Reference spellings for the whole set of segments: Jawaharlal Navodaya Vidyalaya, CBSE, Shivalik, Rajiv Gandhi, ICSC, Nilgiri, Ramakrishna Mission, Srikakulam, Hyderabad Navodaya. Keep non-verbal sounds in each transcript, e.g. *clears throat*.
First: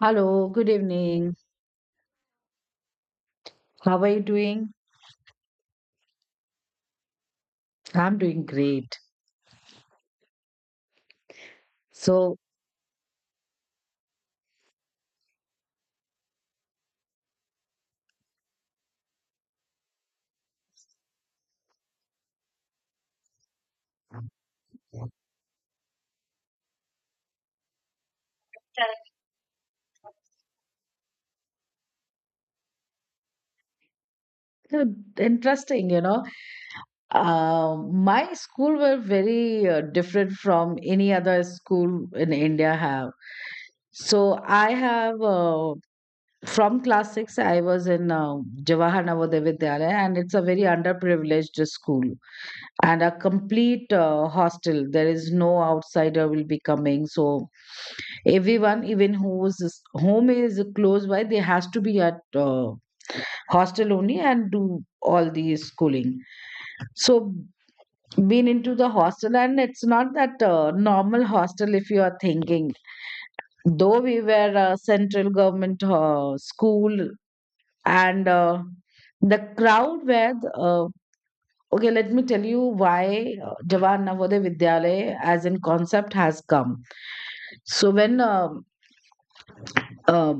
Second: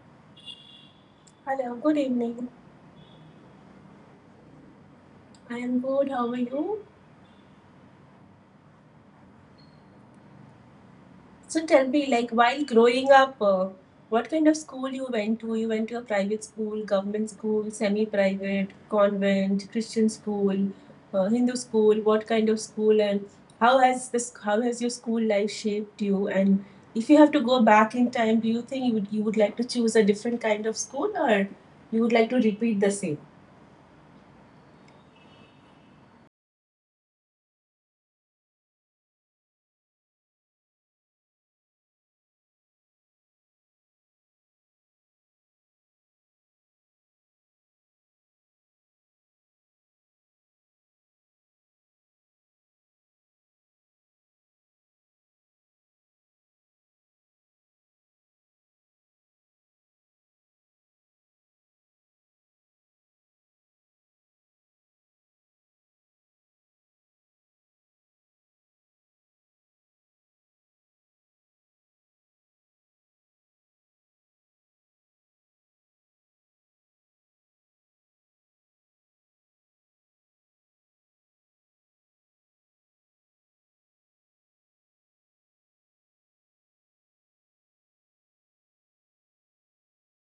Hello, good evening. Hello, good evening. How are you doing? I am good. How are you? I'm doing great. So tell me, like, So, while growing up, what kind of school you went to? You went to a private school, government school, semi-private, convent, Christian school, Hindu school. What kind of school and how has this? How has your school life shaped you? And if you have to go back in time, do you think you would like to choose a different kind of school or you would like to repeat the same? uh, interesting. My school were very different from any other school in India have. So, I have from class six, I was in Jawahar Navodaya Vidyalaya, and it's a very underprivileged school. And a complete hostel, there is no outsider will be coming, so everyone, even whose home is close by, they has to be at hostel only and do all the schooling. So been into the hostel, and it's not that normal hostel if you are thinking, though we were a central government school. And the crowd were okay, let me tell you why Jawaharlal Navodaya Vidyalaya as in concept has come. So when uh,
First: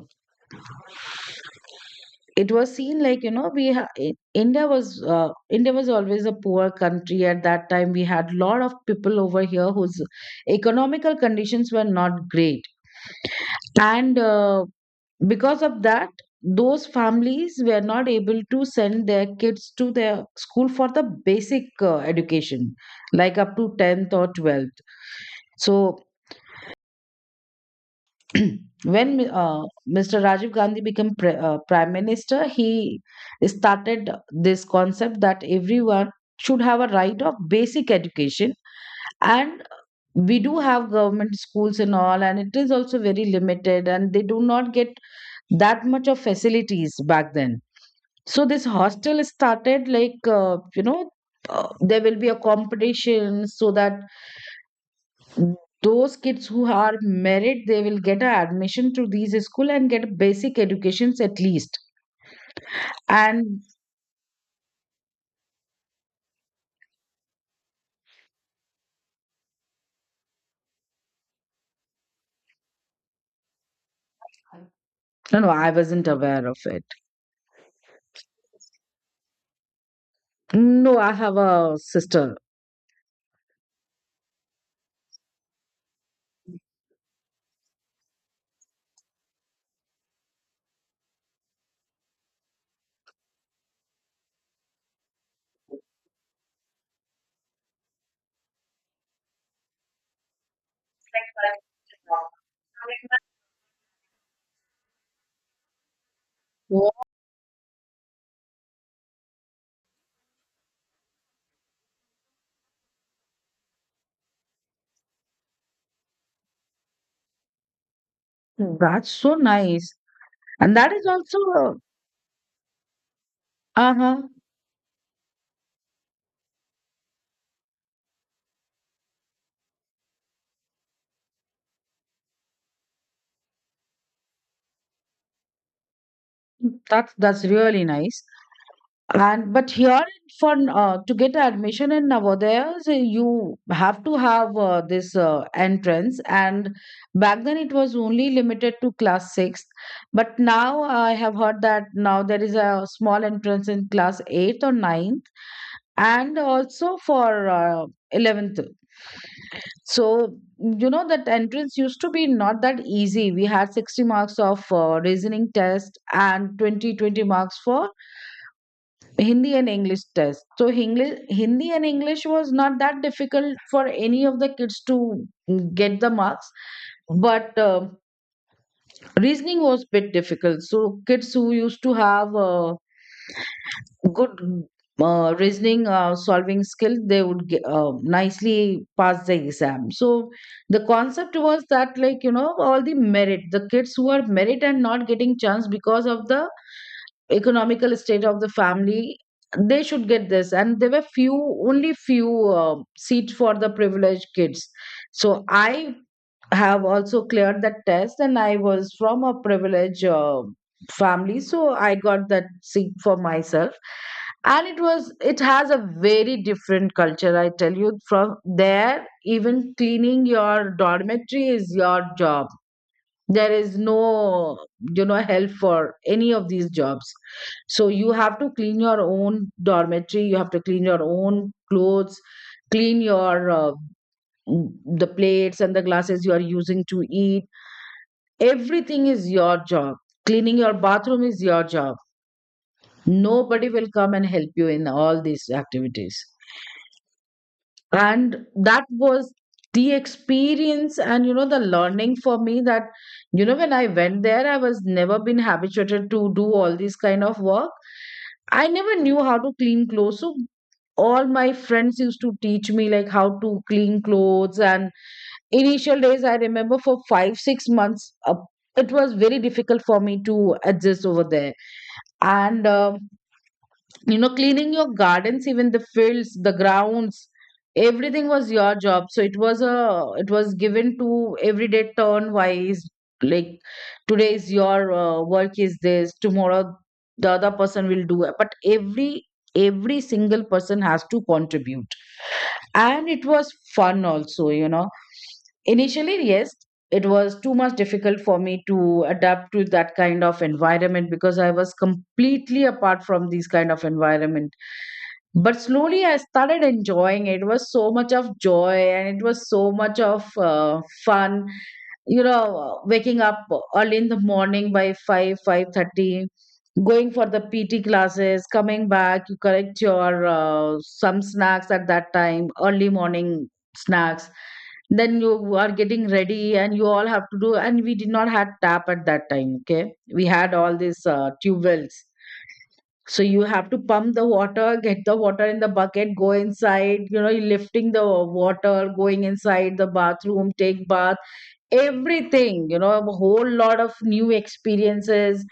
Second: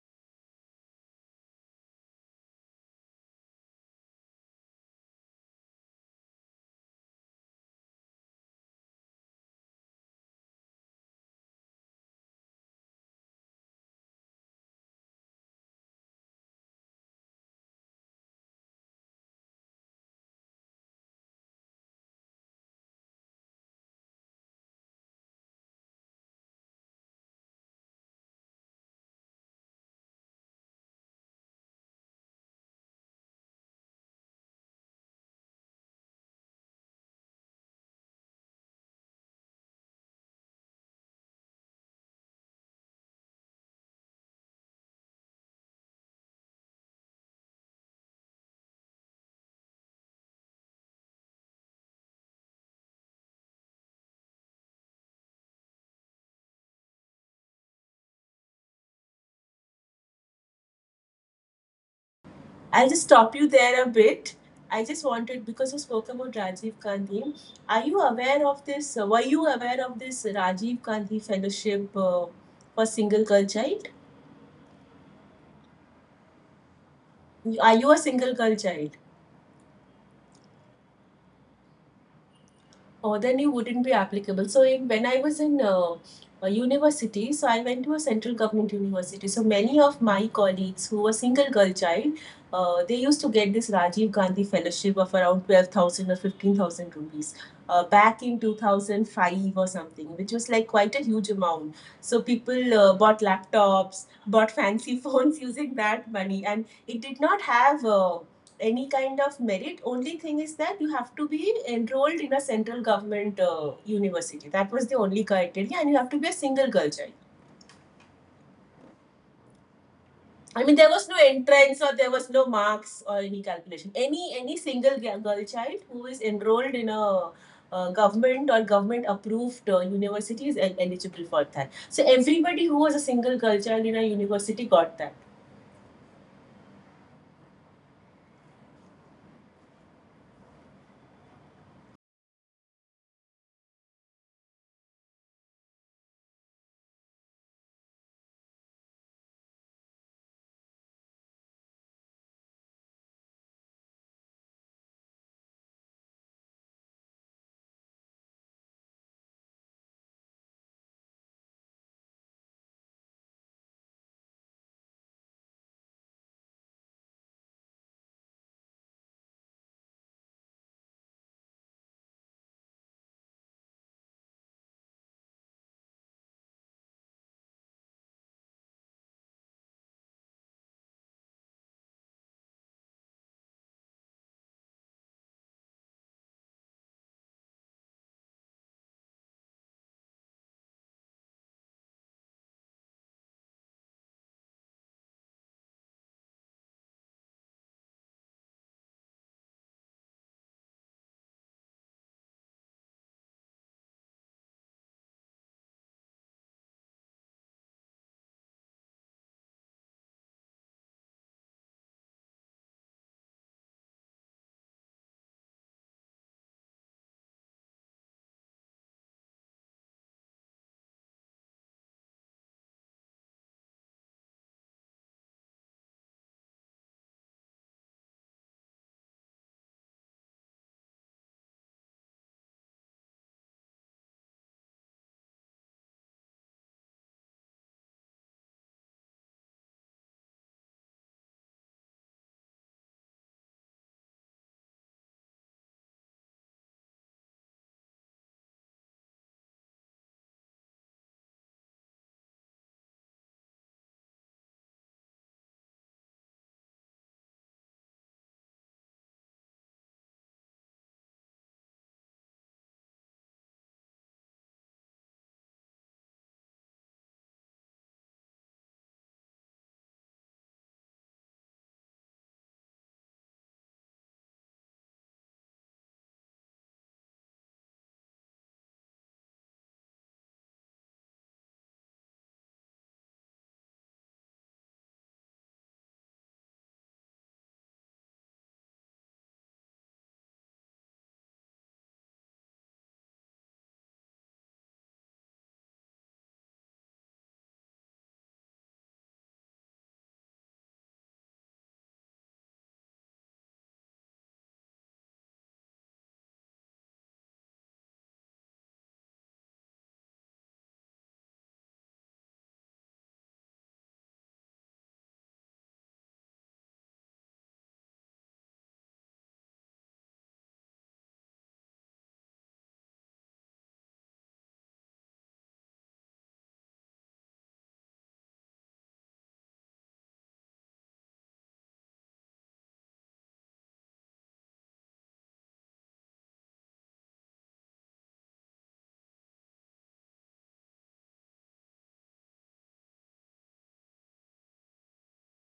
it was seen, like, you know, India was always a poor country at that time. We had lot of people over here whose economical conditions were not great, and because of that, those families were not able to send their kids to their school for the basic education, like up to 10th or 12th. So *clears throat* when Mr. Rajiv Gandhi became prime minister, he started this concept that everyone should have a right of basic education, and we do have government schools and all, and it is also very limited and they do not get that much of facilities back then. So this hostel started, like, you know, there will be a competition so that those kids who are merit, they will get an admission to these school and get basic educations at least. I'll just stop you And there a bit. I just wanted because you spoke about Rajiv Gandhi. Are you aware of this? Were you aware of this Rajiv Gandhi Fellowship for single girl child? no, no, I wasn't aware of it. Are you a single girl child? No, I have a sister. Or then it wouldn't be applicable. So in, when I was in a university, so I went to a central government university. So many of my colleagues who were single girl child, they used to get this Rajiv Gandhi fellowship of around 12,000 or 15,000 rupees back in 2005 or something, which was like quite a huge amount. So people bought laptops, bought fancy *laughs* phones using that money, and Wow. it did not have any kind of merit. Only thing is that you have to be enrolled in a central government university. That was the only criteria, and you have to be a single girl child. That's so nice. I mean, And there that is was no entrance also or there was no marks or any calculation. uh Any huh. any single girl child who is enrolled in a government or government approved university is eligible for that. So everybody who was a single girl child in a university got that. That's really nice. And but here, for to get admission in Navodaya, so you have to have this entrance. And back then it was only limited to class sixth. But now I have heard that now there is a small entrance in class eighth or ninth, and also for 11th. So you know, that entrance used to be not that easy. We had 60 marks of reasoning test and 20, 20 marks for Hindi and English test. So English, Hindi and English was not that difficult for any of the kids to get the marks, but reasoning was bit difficult. So kids who used to have good reasoning solving skill, they would nicely pass the exam. So the concept was that, like, you know, all the merit, the kids who are merit and not getting chance because of the economical state of the family, they should get this, and there were few, only few, seats for the privileged kids. So I have also cleared that test, and I was from a privileged family, so I got that seat for myself. And it has a very different culture, I tell you. From there, even cleaning your dormitory is your job. There is no, you know, help for any of these jobs. So you have to clean your own dormitory, you have to clean your own clothes, clean your the plates and the glasses you are using to eat. Everything is your job. Cleaning your bathroom is your job. Nobody will come and help you in all these activities. And that was the experience, and, you know, the learning for me, that, you know, when I went there, I was never been habituated to do all this kind of work. I never knew how to clean clothes, so all my friends used to teach me, like, how to clean clothes. And initial days, I remember, for 5 6 months, it was very difficult for me to adjust over there. And you know, cleaning your gardens, even the fields, the grounds, everything was your job. So it was given to everyday turn wise. Like, today is your work is this, tomorrow the other person will do it, but every single person has to contribute. And it was fun also, you know. Initially, yes, it was too much difficult for me to adapt to that kind of environment, because I was completely apart from these kind of environment. But slowly I started enjoying it. It was so much of joy, and it was so much of fun, you know, waking up early in the morning by 5 5:30, going for the PT classes, coming back. You correct your some snacks at that time, early morning snacks. Then you are getting ready, and you all have to do. And we did not had tap at that time. Okay, we had all these tube wells. So you have to pump the water, get the water in the bucket, go inside. You know, you're lifting the water, going inside the bathroom, take bath. Everything, you know, a whole lot of new experiences.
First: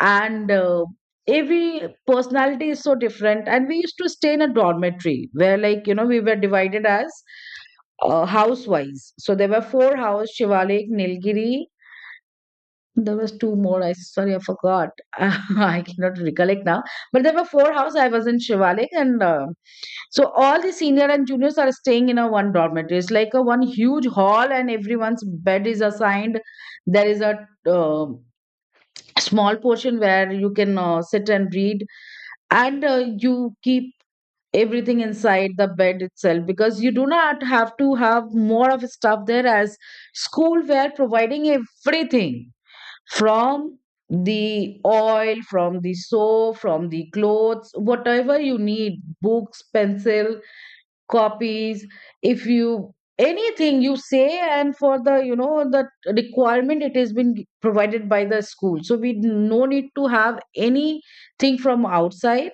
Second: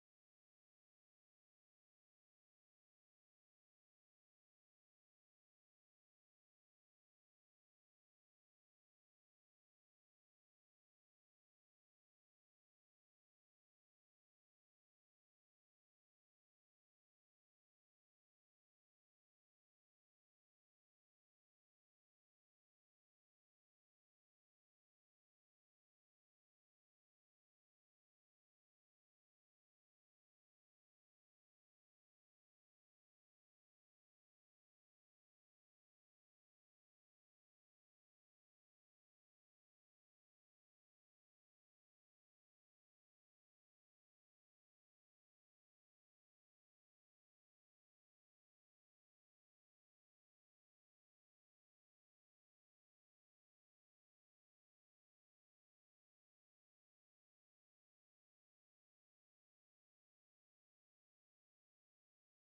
And every personality is so different, and we used to stay in a dormitory where, like, you know, we were divided as house wise. So there were four houses: Shivalik, Nilgiri, there was two more. I sorry, I forgot. *laughs* I cannot recollect now. But there were four houses. I was in Shivalik, and so all the senior and juniors are staying in a one dormitory. It's like a one huge hall, and everyone's bed is assigned. There is a uh, small portion where you can sit and read, and you keep everything inside the bed itself, because you do not have to have more of stuff there, as school were providing everything, from the oil, from the soap, from the clothes, whatever you need, books, pencil, copies. If you, anything you say, and for the, you know, the requirement, it has been provided by the school, so we no need to have anything from outside.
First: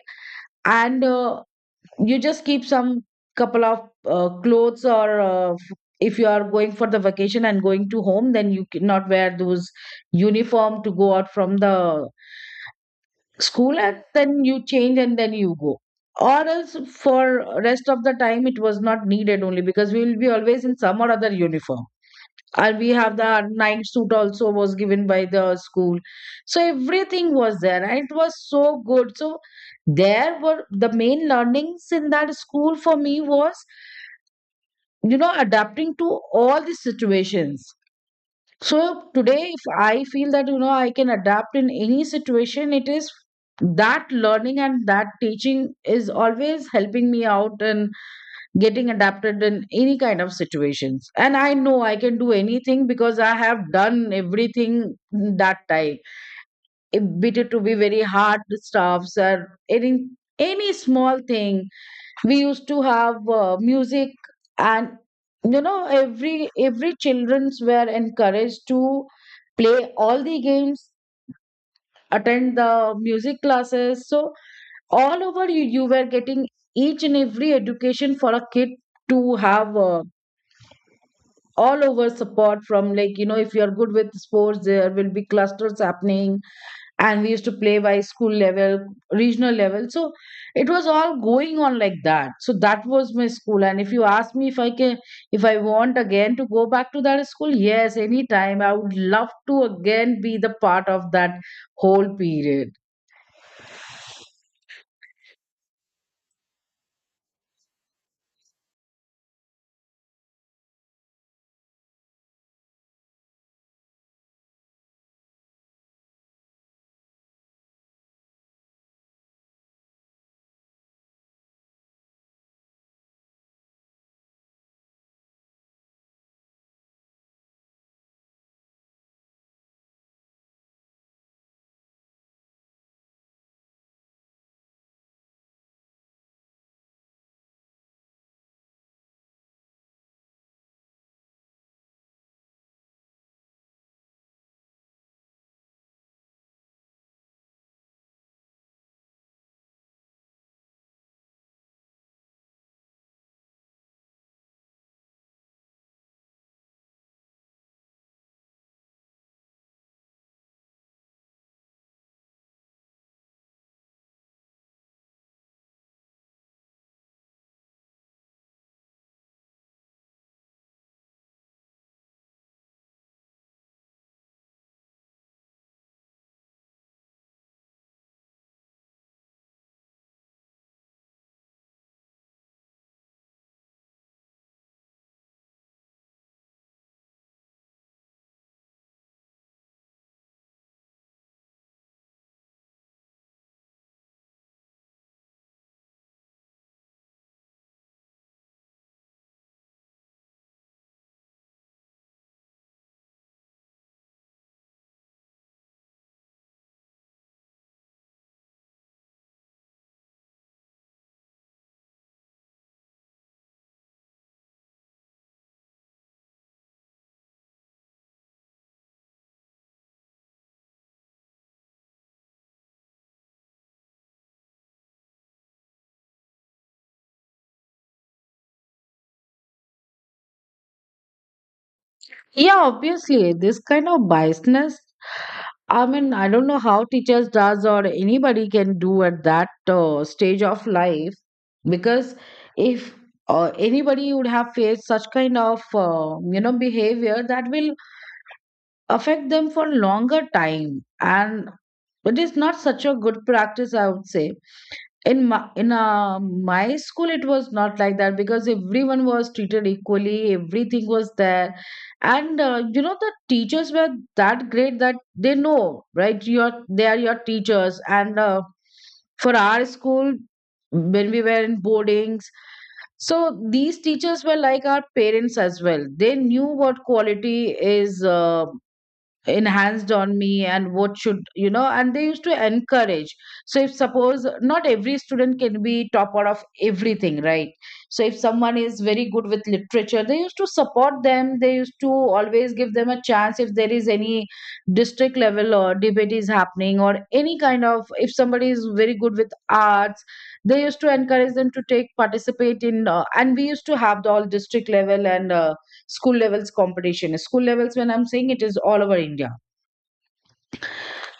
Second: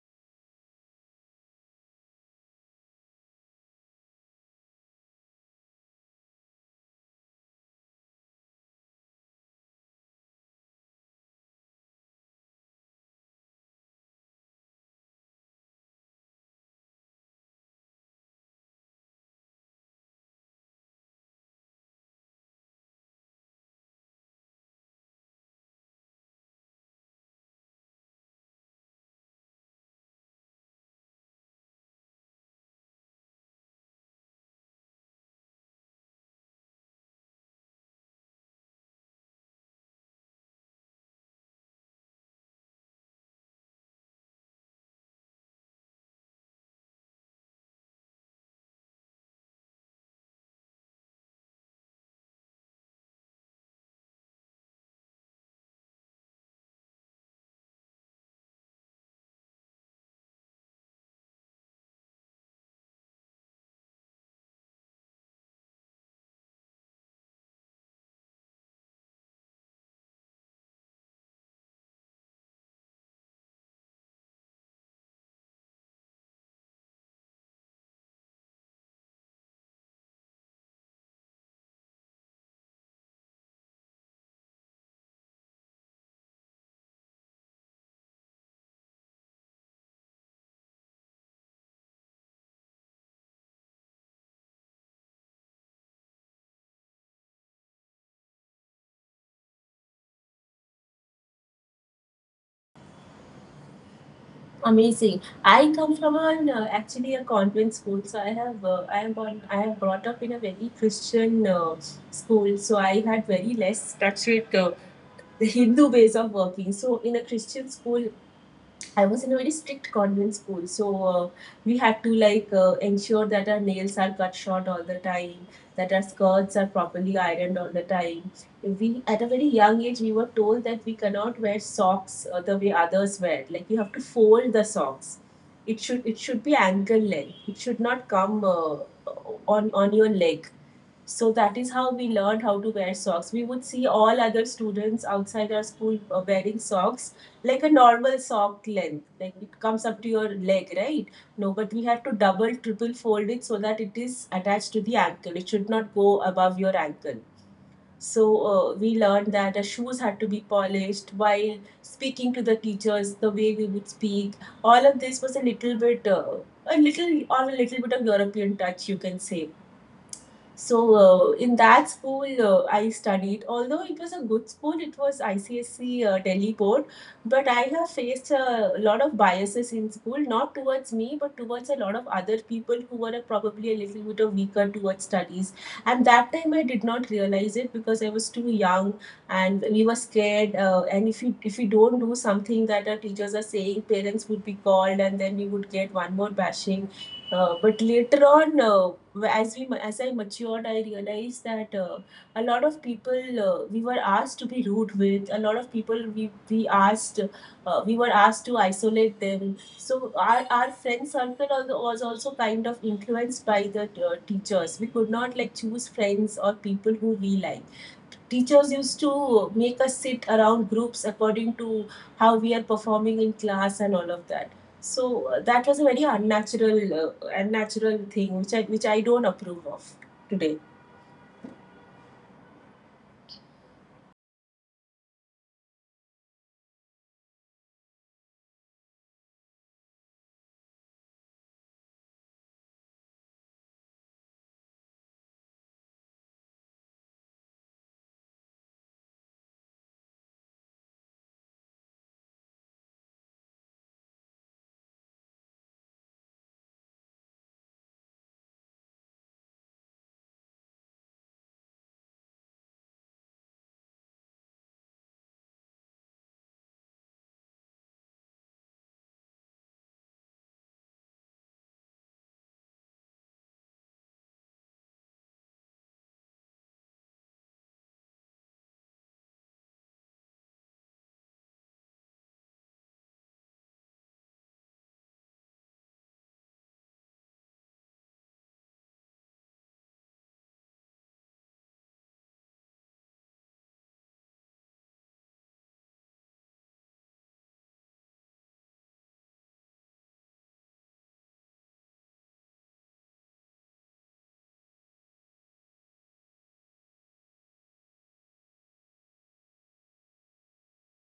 And you just keep some couple of clothes, or if you are going for the vacation and going to home, then you cannot wear those uniform to go out from the school, and then you change and then you go. Or else for rest of the time it was not needed only, because we will be always in some or other uniform. And we have the night suit also was given by the school. So everything was there, and it was so good. So there were the main learnings in that school for me was, you know, adapting to all the situations. So today if I feel that, you know, I can adapt in any situation, it is that learning and that teaching is always helping me out in getting adapted in any kind of situations, and I know I can do anything because I have done everything that time. It be, it to be very hard stuffs, or any any small thing. We used to have music, and you know, every childrens were encouraged to play all the games, attend the music classes. So all over you, were getting each and every education for a kid to have all over support from, like, you know, if you're good with sports there will be clusters happening, and we used to play by school level, regional level. So it was all going on like that. So that was my school. And if you ask me if I can, if I want again to go back to that school, yes, anytime I would love to again be the part of that whole period. Amazing. I come from an actually a convent school, so I am born I have brought up in a very Christian school, so I had very less touch with the Hindu ways of working. So in a Christian school, I was in a very strict convent school, so we had to like ensure that our nails are cut short all the time, that our skirts are properly ironed all the time. We at a very young age we were told that we cannot wear socks the way others wear. Like you have to fold the socks. It should be ankle length. It should not come on your leg. So that is how we learned how to wear socks. We would see all other students outside our school wearing socks like a normal sock length, like it comes up to your leg, right? No, but we had to double, triple fold it so that it is attached to the ankle. It should not go above your ankle. So we learned that the shoes had to be polished while speaking to the teachers, the way we would speak. All of this was a little bit, a little bit of European touch, you can say. So in that school, I studied. Although it was a good school, it was ICSC Delhi board, but I have faced a lot of biases in school, not towards me, but towards a lot of other people who were probably a little bit of weaker towards studies. And that time I did not realize it because I was too young and we were scared. And if you don't do something that our teachers are saying, parents would be called, and then we would get one more bashing. But later on, as I matured, I realized that a lot of people we were asked to be rude with. A lot of people we asked we were asked to isolate them. So our friend circle was also kind of influenced by the teachers. We could not like choose friends or people who we like. Teachers used to make us sit around groups according to how we are performing in class and all of that. So that was a very unnatural thing which I don't approve of today. Yeah, obviously, this kind of biasness. I mean, I don't know how teachers does or anybody can do at that stage of life because if anybody would have faced such kind of behavior that will affect them for longer time, and it is not such a good practice, I would say. In my school it was not like that because everyone was treated equally, everything was there. And you know, the teachers were that great that they know, right, your they are your teachers. And for our school, when we were in boardings, so these teachers were like our parents as well. They knew what quality is enhanced on me and what should, you know, and they used to encourage. So if suppose not every student can be top out of everything, right? So if someone is very good with literature, they used to support them, they used to always give them a chance. If there is any district level or debate is happening or any kind of, if somebody is very good with arts, they used to encourage them to take participate in, and we used to have the all district level and school levels competition. School levels, when I'm saying, it is all over India.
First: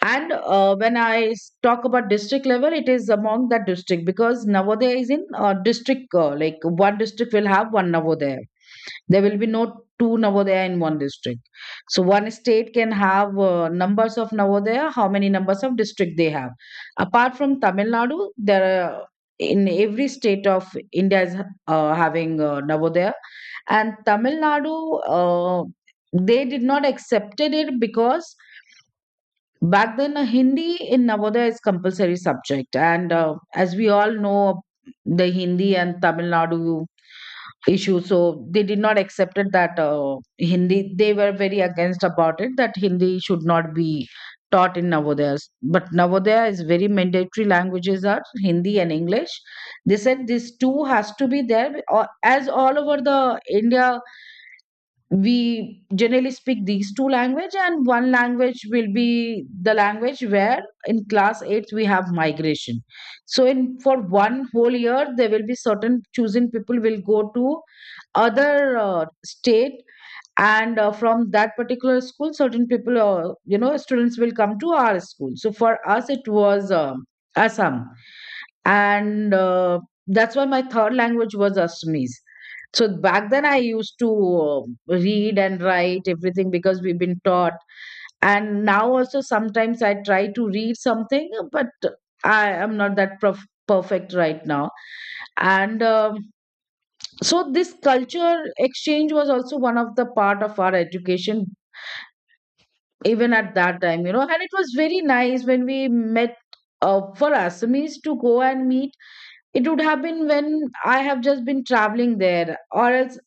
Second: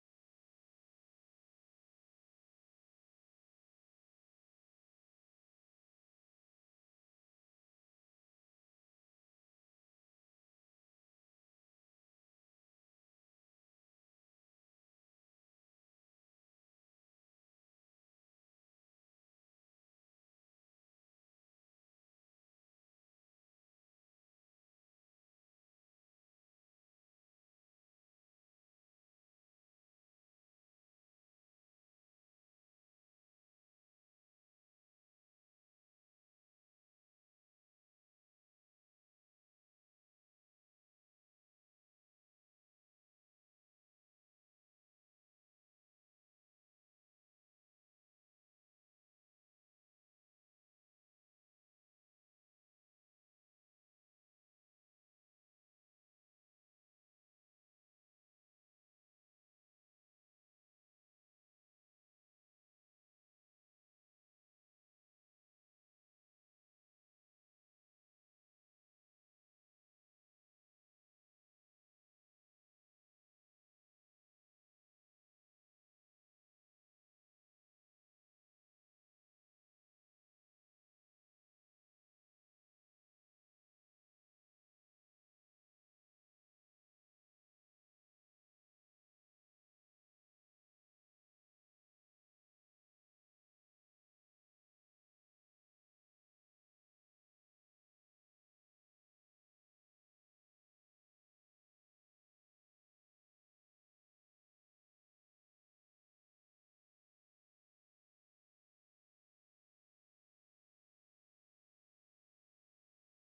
And talk about district level, it is among that district, because Navodaya is in district, like, one district will have one Navodaya. There will be no two Navodaya in one district. So one state can have numbers of Navodaya, how many numbers of district they have. Apart from Tamil Nadu, there are, in every state of India is having Navodaya, and Tamil Nadu, uh, they did not accepted it because back then Hindi in Navodaya is compulsory subject, and as we all know, the Hindi and Tamil Nadu issue, so they did not accepted that Hindi. They were very against about it, that Hindi should not be taught in Navodaya. But Navodaya is very mandatory languages are Hindi and English. They said this two has to be there, or as all over the India, we generally speak these two language, and one language will be the language where in class eighth we have migration. So in, for one whole year, there will be certain chosen people will go to other state, and from that particular school certain people, students will come to our school. So for us it was, Assam. And that's why my third language was Assamese. So back then I used to read and write everything, because we've been taught. And now also sometimes I try to read something, but I am not that perfect right now. And um so this culture exchange was also one of the part of our education even at that time, you know. And it was very nice when we met, for Assamese to go and meet, it would have been when I have just been traveling there, or else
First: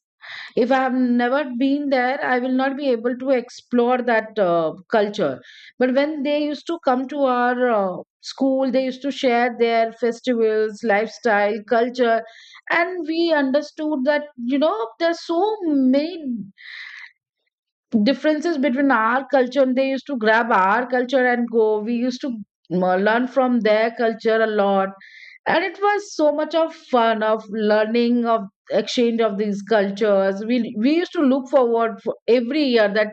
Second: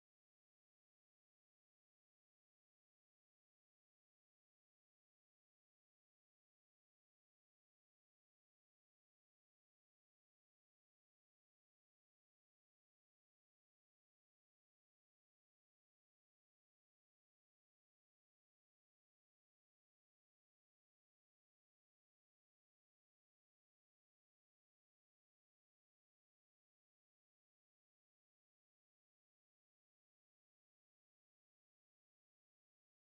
if I have never been there, I will not be able to explore that culture. But when they used to come to our school, they used to share their festivals, lifestyle, culture, and we understood that, you know, there's so many differences between our culture. And they used to grab our culture and go, we used to learn from their culture a lot. And it was so much of fun of learning, of exchange of these cultures. We used to look forward for every year that,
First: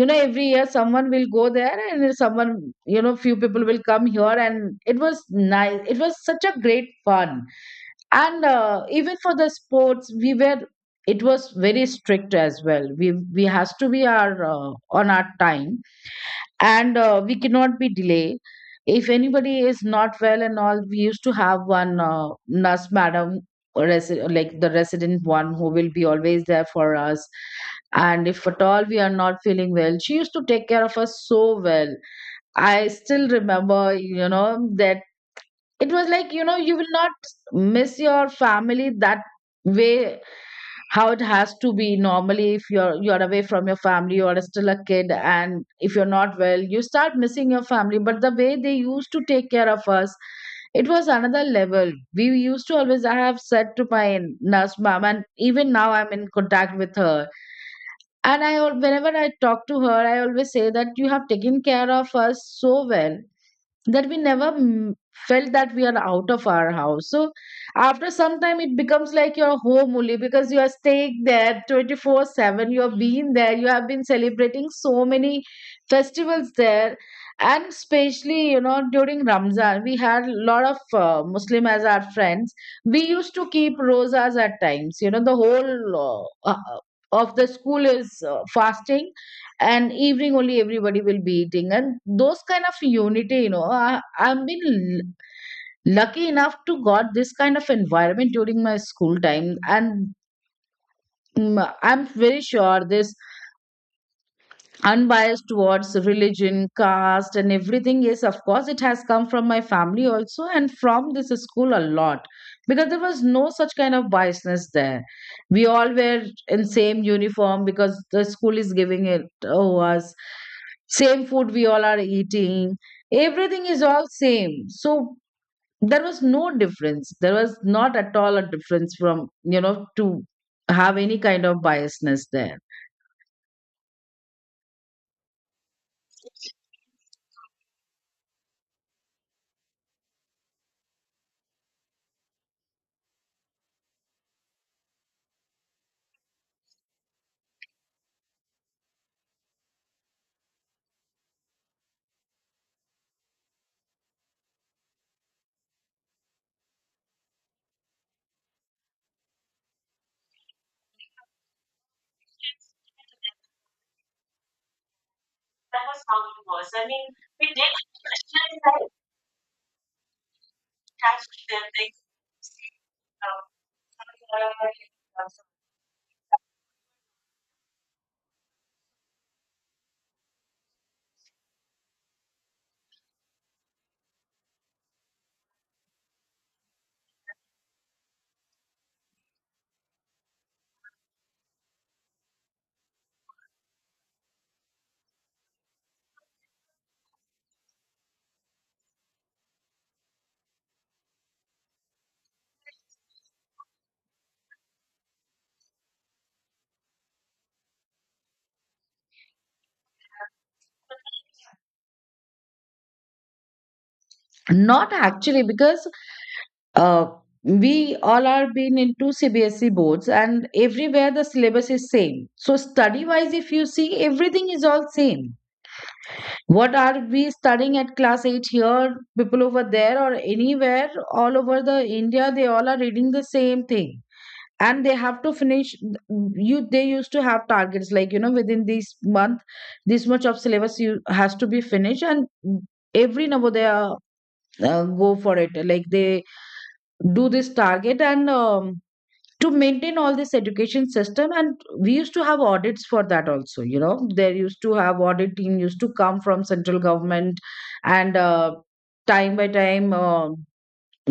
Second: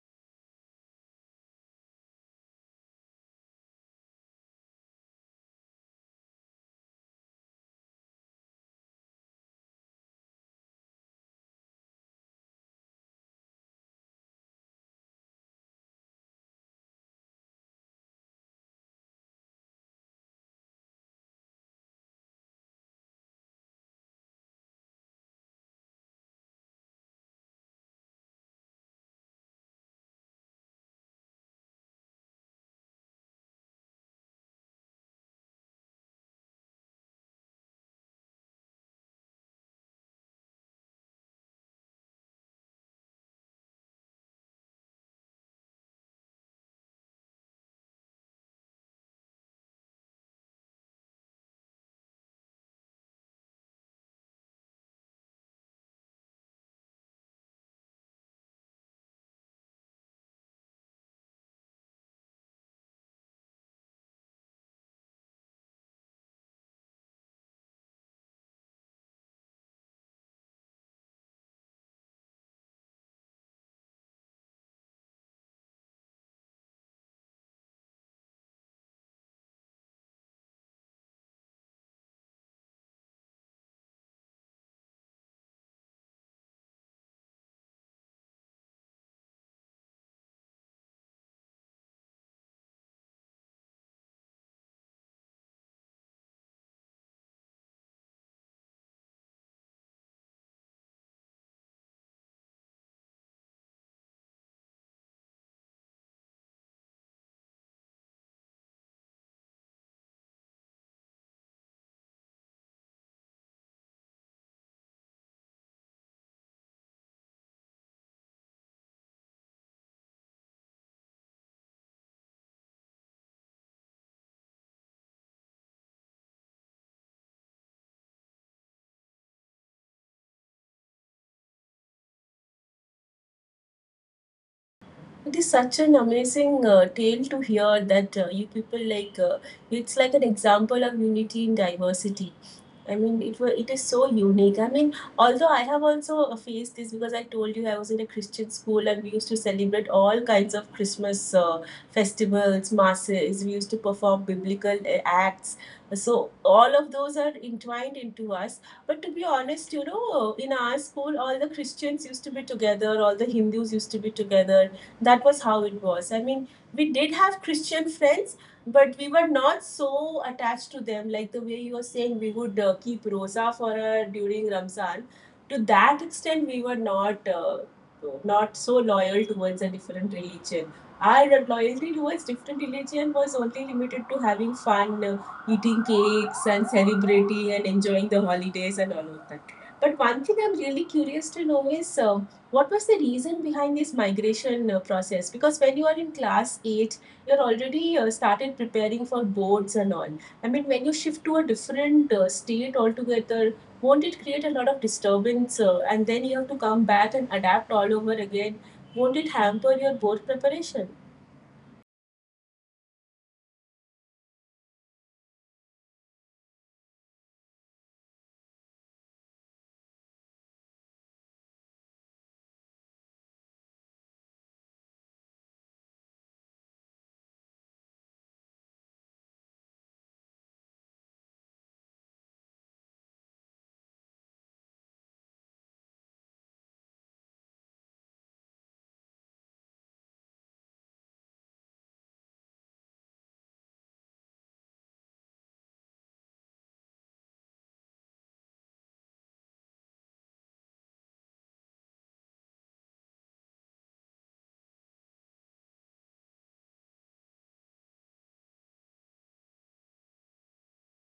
you know, every year someone will go there and someone, you know, few people will come here. And it was nice, it was such a great fun. And even for the sports we were, it was very strict as well. We has to be our, on our time, and we cannot be delay. If anybody is not well and all, we used to have one nurse madam, or like the resident one, who will be always there for us. And if at all we are not feeling well, she used to take care of us so well. I still remember, you know, that it was like, you know, you will not miss your family that way. How it has to be normally, if you're, you're away from your family, you are still a kid, and if you're not well, you start missing your family. But the way they used to take care of us, it was another level. We used to always, I have said to my nurse mom, and even now I'm in contact with her. And whenever I talk to her, I always say that you have taken care of us so well that we never felt that we are out of our house. So after some time, it becomes like your home only, because you are staying there 24/7. You have been there, you have been celebrating so many festivals there. And especially, you know, during Ramzan we had a lot of Muslim as our friends. We used to keep rosas at times, you know, the whole of the school is fasting, and evening only everybody will be eating. And those kind of unity, you know, I've been lucky enough to got this kind of environment during my school time. And I'm very sure this unbiased towards religion, caste, and everything. Yes, of course, it has come from my family also, and from this school a lot, because there was no such kind of biasness there. We all were in same uniform because the school is giving it to us. Same food we all are eating. Everything is all same. So there was no difference. There was not at all a difference from, you know, to have any kind of biasness there. It is such an amazing tale to hear that you people like it's like an example of unity in diversity. I mean, it was. It is so unique. I mean, although I have also faced this because I told you I was in a Christian school and we used to celebrate all kinds of Christmas festivals, masses. We used to perform biblical acts. So all of those are entwined into us. But to be honest, you know, in our school, all the Christians used to be together, all the Hindus used to be together. That was how it was. I mean, we did have Christian friends, but we were not so attached to them like the way you were saying we would keep rosa for her during Ramzan. To that extent we were not not so loyal towards a different religion. Our loyalty towards different religion was only limited to having fun, eating cakes and celebrating and enjoying the holidays and all of that. But one thing I'm really curious to know is what was the reason behind this migration process? Because when you are in class 8, you're already started preparing for boards and all. I mean, when you shift to a different state altogether, won't it create a lot of disturbance and then you have to come back and adapt all over again? Won't it hamper your board preparation? Not actually, because uh, we all are been into CBSE boards, and everywhere the syllabus is same. So study wise, if you see, everything is all same. What are we studying at class 8 here, people over there, or anywhere all over the India, they all are reading the same thing. And they have to finish. You, they used to have targets like, you know, within this month this much of syllabus you has to be finished. And every Navodaya go for it, like they do this target. And To maintain all this education system, and we used to have audits for that also, you know. There used to have audit team used to come from central government. And time by time,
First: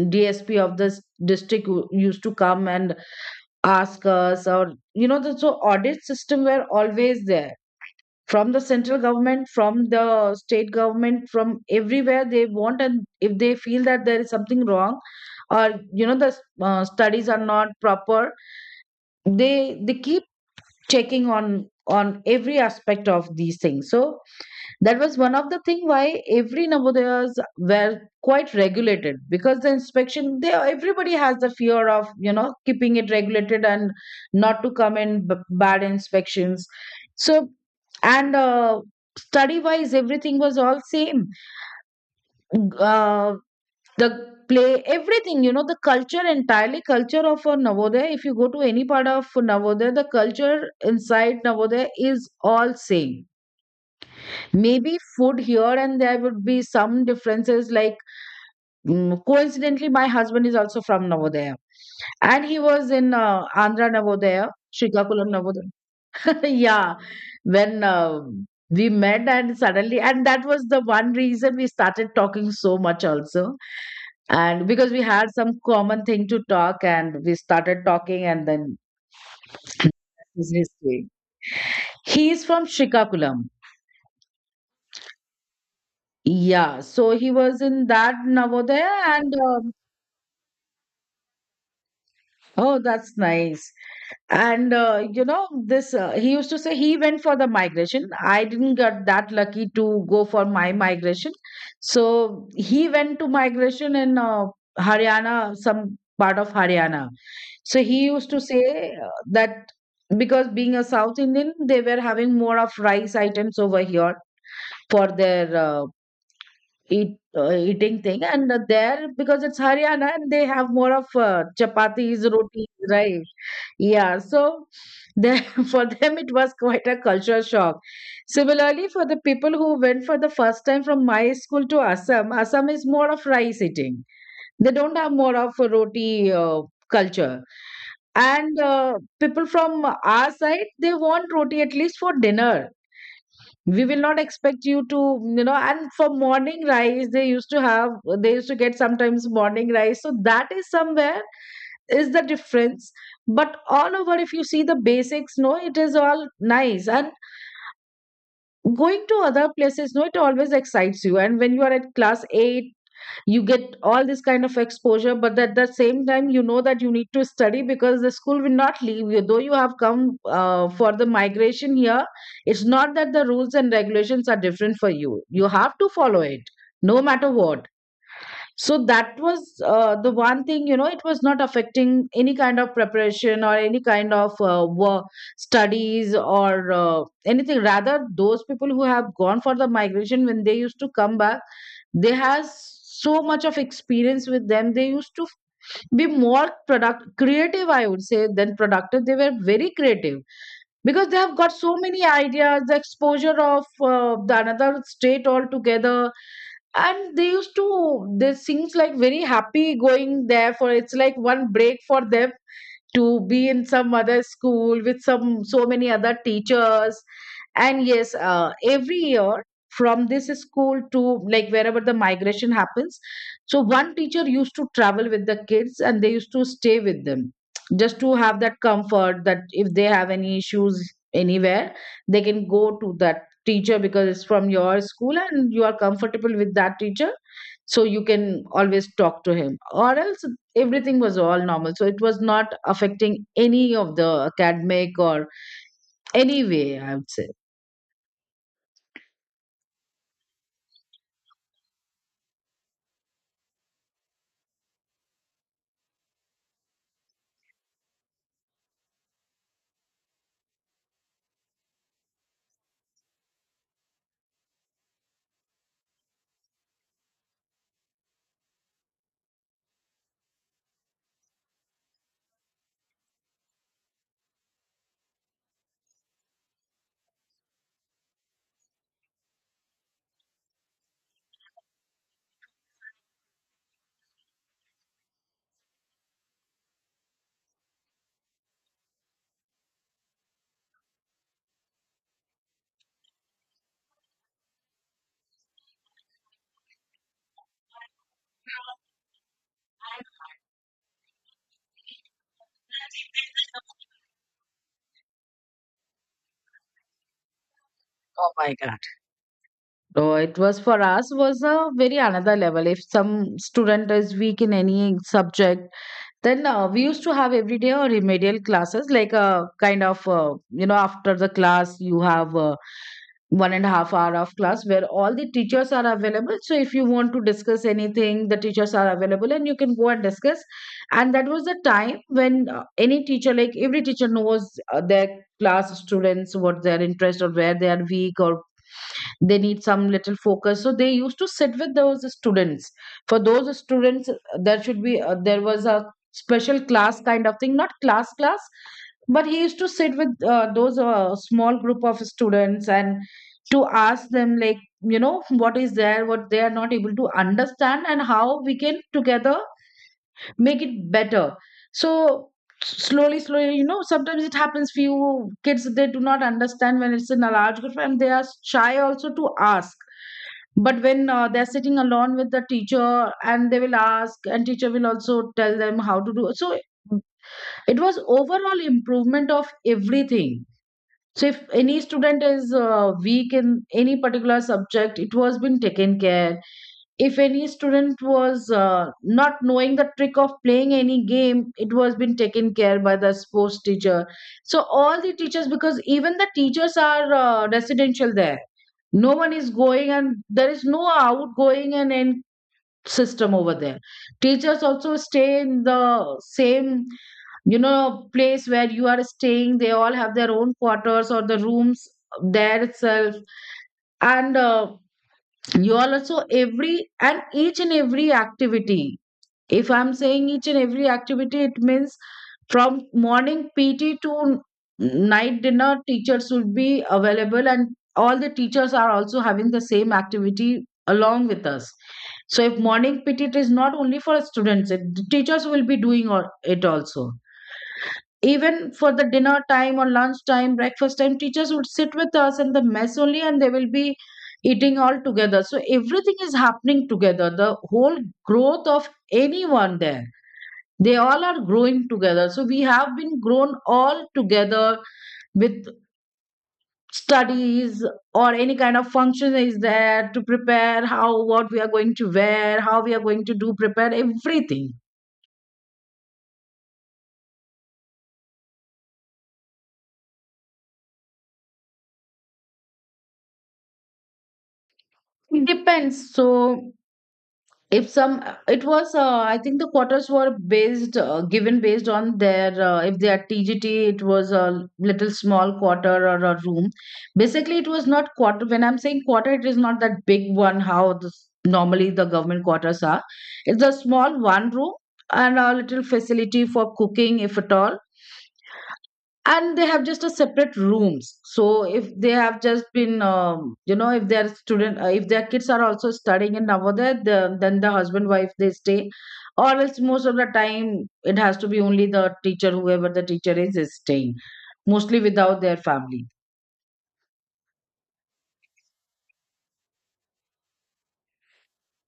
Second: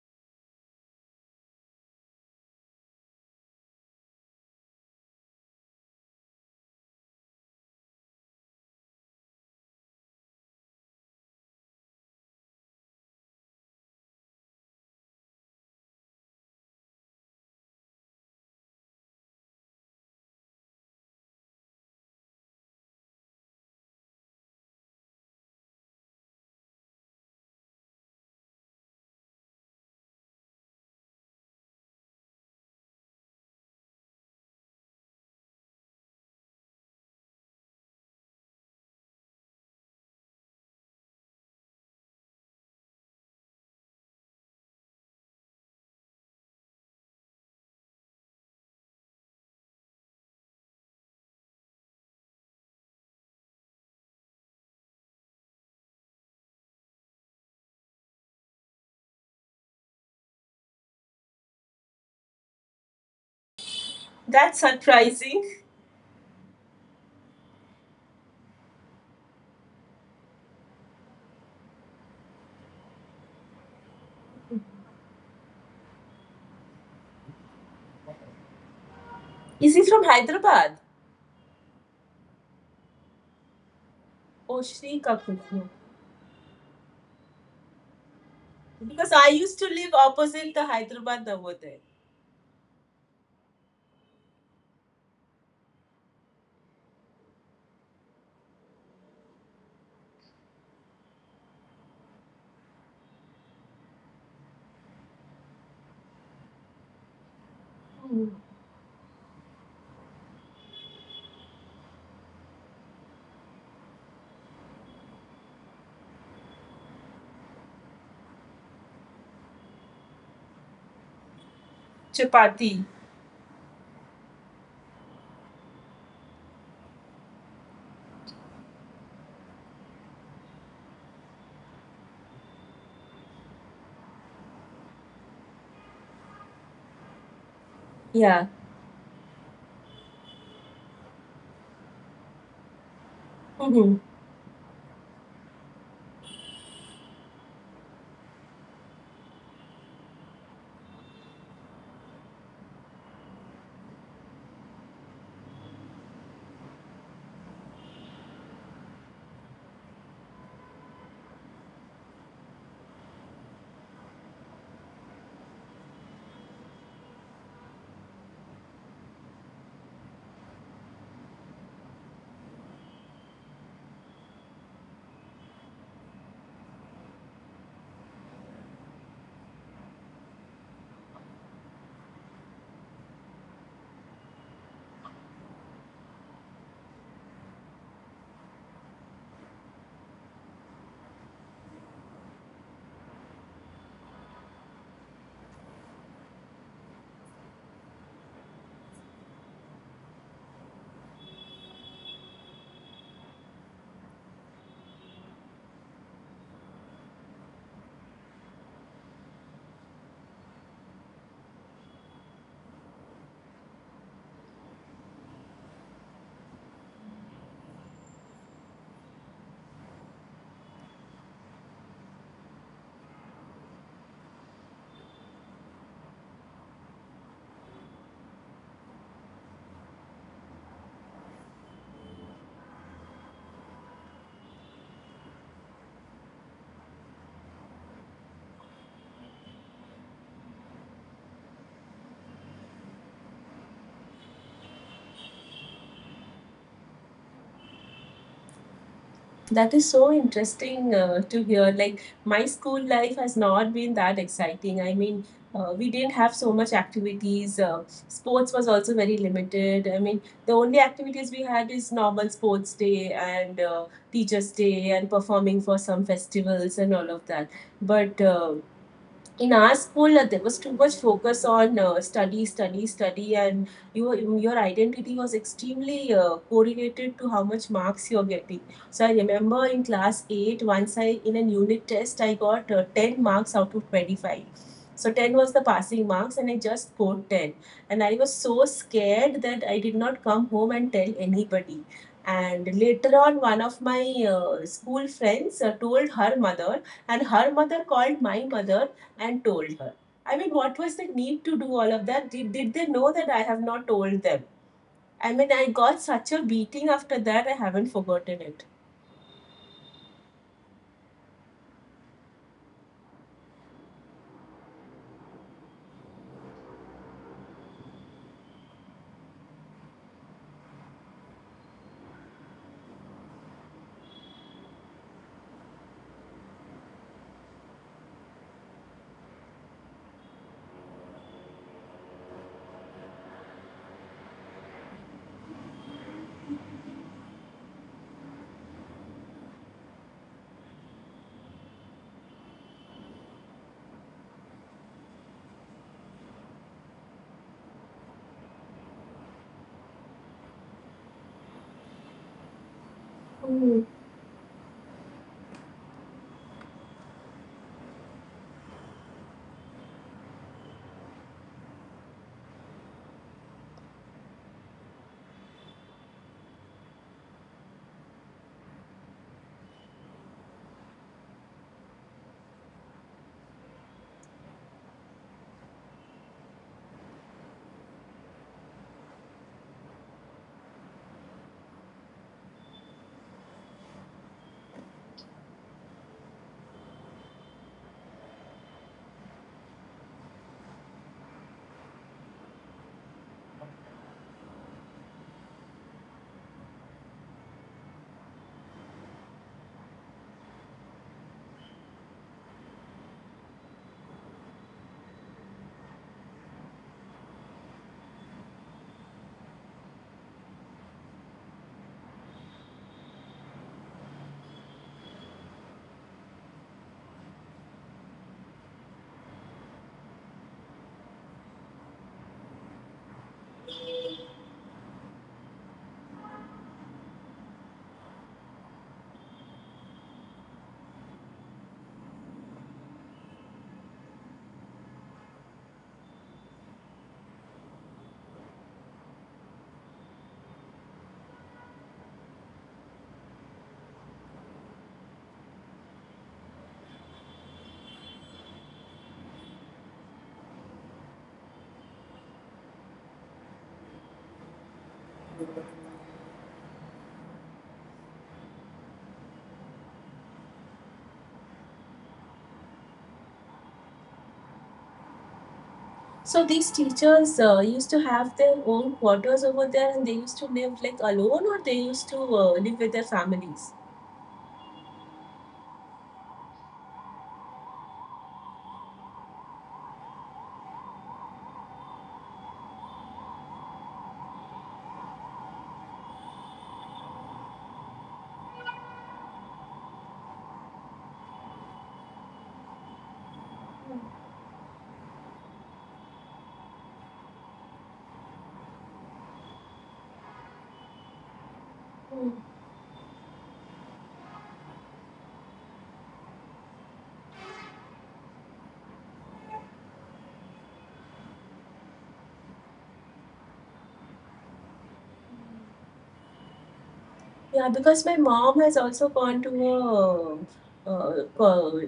DSP of this district who used to come and ask us, or you know the, so audit system were always there, from the central government, from the state government, from everywhere they want. And if they feel that there is something wrong, or you know the studies are not proper, they keep checking on every aspect of these things. So that was one of the thing why every Navodayas were quite regulated, because the inspection, they, everybody has the fear of, you know, keeping it regulated and not to come in bad inspections. So, and study wise everything was all same. Uh, the play, everything, you know, the culture, entirely culture of a Navodaya. If you go to any part of Navodaya, the culture inside Navodaya is all same. Maybe food here and there would be some differences, like, coincidentally my husband is also from Navodaya, and he was in Andhra Navodaya, That's Srikakulam surprising. Navodaya. *laughs* Yeah, when we met, and suddenly, and that was the one reason we started talking so much also. And because we had some common thing to talk, and we started talking, and then Is he from his Hyderabad? history. He's from Srikakulam. Oh, Shri Kapoor. Yeah, so he was in that Because Navodaya, I and used to live opposite the Hyderabad Navodaya. oh, that's nice. And you know this he used to say he went for the migration. I didn't get that lucky to go for my migration. So he went to migration in Haryana, some part of Haryana. So he Hmm. used to say, that because being a South Indian, they were having more of rice items over here for their, eating thing. And there because it's Haryana, and they have more of chapatis, rotis, Chapati. right? Yeah, so the, *laughs* for them it was quite a culture shock. Similarly, for the people who went for the first time from my school to Assam, Assam is more of rice eating. They don't have more of a roti culture. Yeah. And people from our side, they want roti at least for dinner. We Hmm. will not expect you to, you know, and for morning rice, they used to have, they used to get sometimes morning rice. So that is somewhere is the difference. But all over, if you see the basics, no, it is all nice. And going to other places, no, it always excites you. And when you are at class 8, you get all this kind of exposure. But at the same time, you know that you need to study, because the school will not leave you, though you have come for the migration here. It's not that the rules and regulations are different for you, you have to follow it, no matter what. So that was the one thing, you know, it was not affecting any kind of preparation or any kind of work, studies, or anything. Rather, those people who have gone for the migration, when they used to come back, they has so much of experience with them. They used to be more product creative, I would say, than productive. They were very creative because they have got so many ideas, the exposure of the another state altogether. And they used to they sings, like, very happy going there. For it's like one break for them to be in some other school with some so many other teachers. And yes, every year from this school to, like, wherever the migration happens. So one teacher used to travel with the kids and they used to stay with them, just to have that comfort that if they have any issues anywhere, they can go to that teacher because it's from your school and you are comfortable with that teacher. So you can always talk to him or else, everything was all normal, so it was not affecting any of the academic or any way, I would say. That is so interesting to hear. Like, my school life has not been that exciting. I mean, we didn't have so much activities. Sports was also very limited. I mean, the only activities we had is normal sports day and teachers' day and performing for some festivals and all of that. But in our school there was too much focus on study study study and your identity was extremely correlated to how much marks you're getting. So I remember in class 8 once I in an unit test I got 10 marks out of 25. So 10 was the passing marks and I just scored 10 and I was so scared that I did not come home and tell anybody. And later on one of my school friends told her mother and her mother called my mother and told her. I mean, what was the need to do all of that? Did they know that I have not told them? I mean, I got such a beating after that, I haven't Oh forgotten my it. God. So it was for us was a very another level. If some student is weak in any subject, then we used to have every day or remedial classes, like a kind of after the class you have 1.5 hour of class where all the teachers are available. So if you want to discuss anything, the teachers are available and you can go and discuss. And that was the time when any teacher, like every teacher, knows their class students, what their interest or where they are weak or they need some little focus. So they used to sit with those students, for those students there should be there was a special class kind of thing, not class class, but he used to sit with those small group of students and to Hmm. ask them, like, you know what is there, what they are not able to understand and how we can together make it better. So slowly slowly, you know, sometimes it happens, few kids they do not understand when it's in a large group and they are shy also to ask. But when they're sitting alone with the teacher, and they will ask and teacher will also tell them how to do. So it was overall improvement of everything. So if any student is weak in any particular subject, it was been taken care. If any student was not knowing the trick of playing any game, it was been taken care by the sports teacher. So all the teachers, because even the teachers are residential there. No one is going and there is no outgoing and in system over there, teachers also stay in the same, you know, place where you are staying. They all have their own quarters or the rooms there itself. And you all also every and each and every activity, if I'm saying each and every activity, it means from morning PT to night dinner, teachers will be available. And all the teachers are also having the same activity along with us. So if morning PT, it is not only for students, the teachers will be doing it also. Even for the dinner time or lunch time, breakfast time, teachers would sit with us in the mess only and they will be eating all together. So everything is happening together, the whole growth of anyone there, they all are growing together. So we have been grown all together with studies, or any kind of function is there, to prepare how, what we are going to wear, how we are going to do, prepare everything. So these teachers used to have their own quarters over there and they used to live like alone or they used to live with their families? It depends. So if some it was I think the quotas were based given based on their if they are TGT, it was a little small quarter or a room. Basically, it was not quarter. When I'm saying quarter, it is not that big one, how normally the government quarters are. It's a small one room and a little facility for cooking, if at all. And they have just a separate rooms. So if they have just been if their student if their kids are also studying in Navodaya, then the husband wife they stay. Or else, most of the time it has to be only the teacher, whoever the teacher is staying mostly without their family. Yeah, because my mom has also gone to a, uh, uh,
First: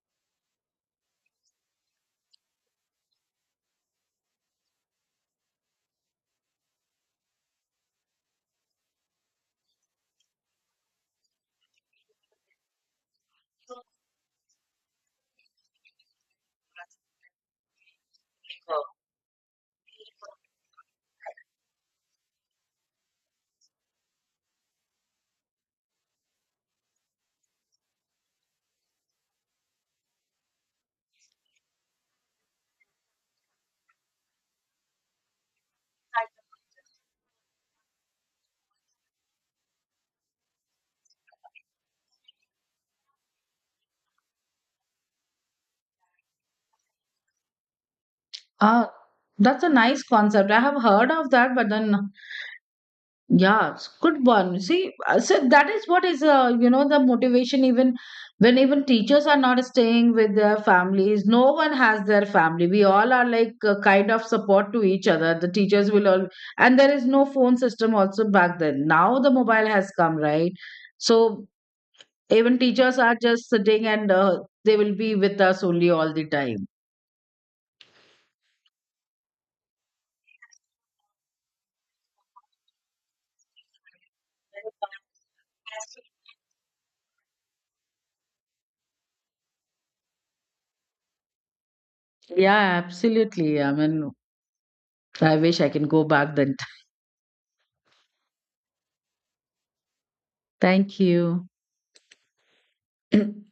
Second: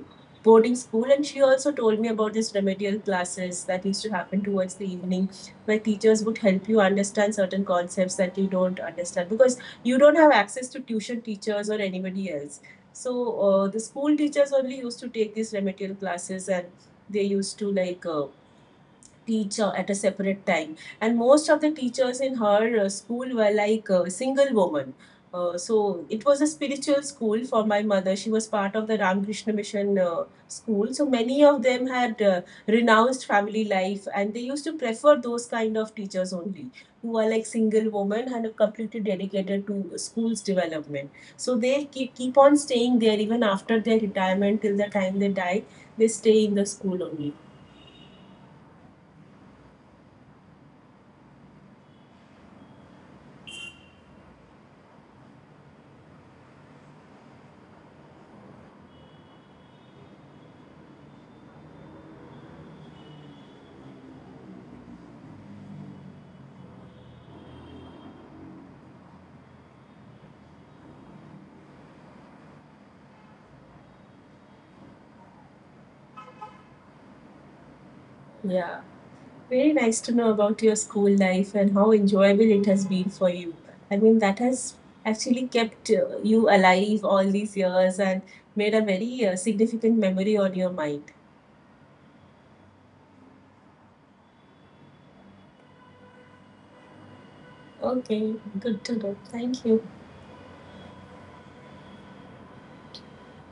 boarding school, and she also told me about these remedial classes that used to happen towards the evening, where teachers would help you understand certain concepts that you don't understand because you don't have access to tuition teachers or anybody else. So the school teachers only used to take these remedial classes, and they used to like teacher at a separate time. And most of the teachers in her school were like single woman. So it was a spiritual school for my mother. She was part of the Ramkrishna Mission school. So many of them had renounced family life and they used to prefer those kind of teachers only who are like single women and are completely dedicated to school's development. So they keep on staying there even after their retirement till the time they die. They stay in the school only. Ah, that's a nice concept. I have heard of that, but then. Yeah, it's good one. See, so that is what is, the motivation, even when even teachers are not staying with their families. No one has their family. We all are like a kind of support to each other. The teachers will all, and there is no phone system also back then. Now the mobile has come, right? So even teachers are just sitting and they will be with us only all the time. Yeah. Very nice to know about your school life and how enjoyable it has been for you. I mean, that has actually kept you alive all these years and made a very significant memory on your mind. Yeah, absolutely. I mean, I wish I can go back then. Okay, good to know. Thank you. Thank you. *clears throat*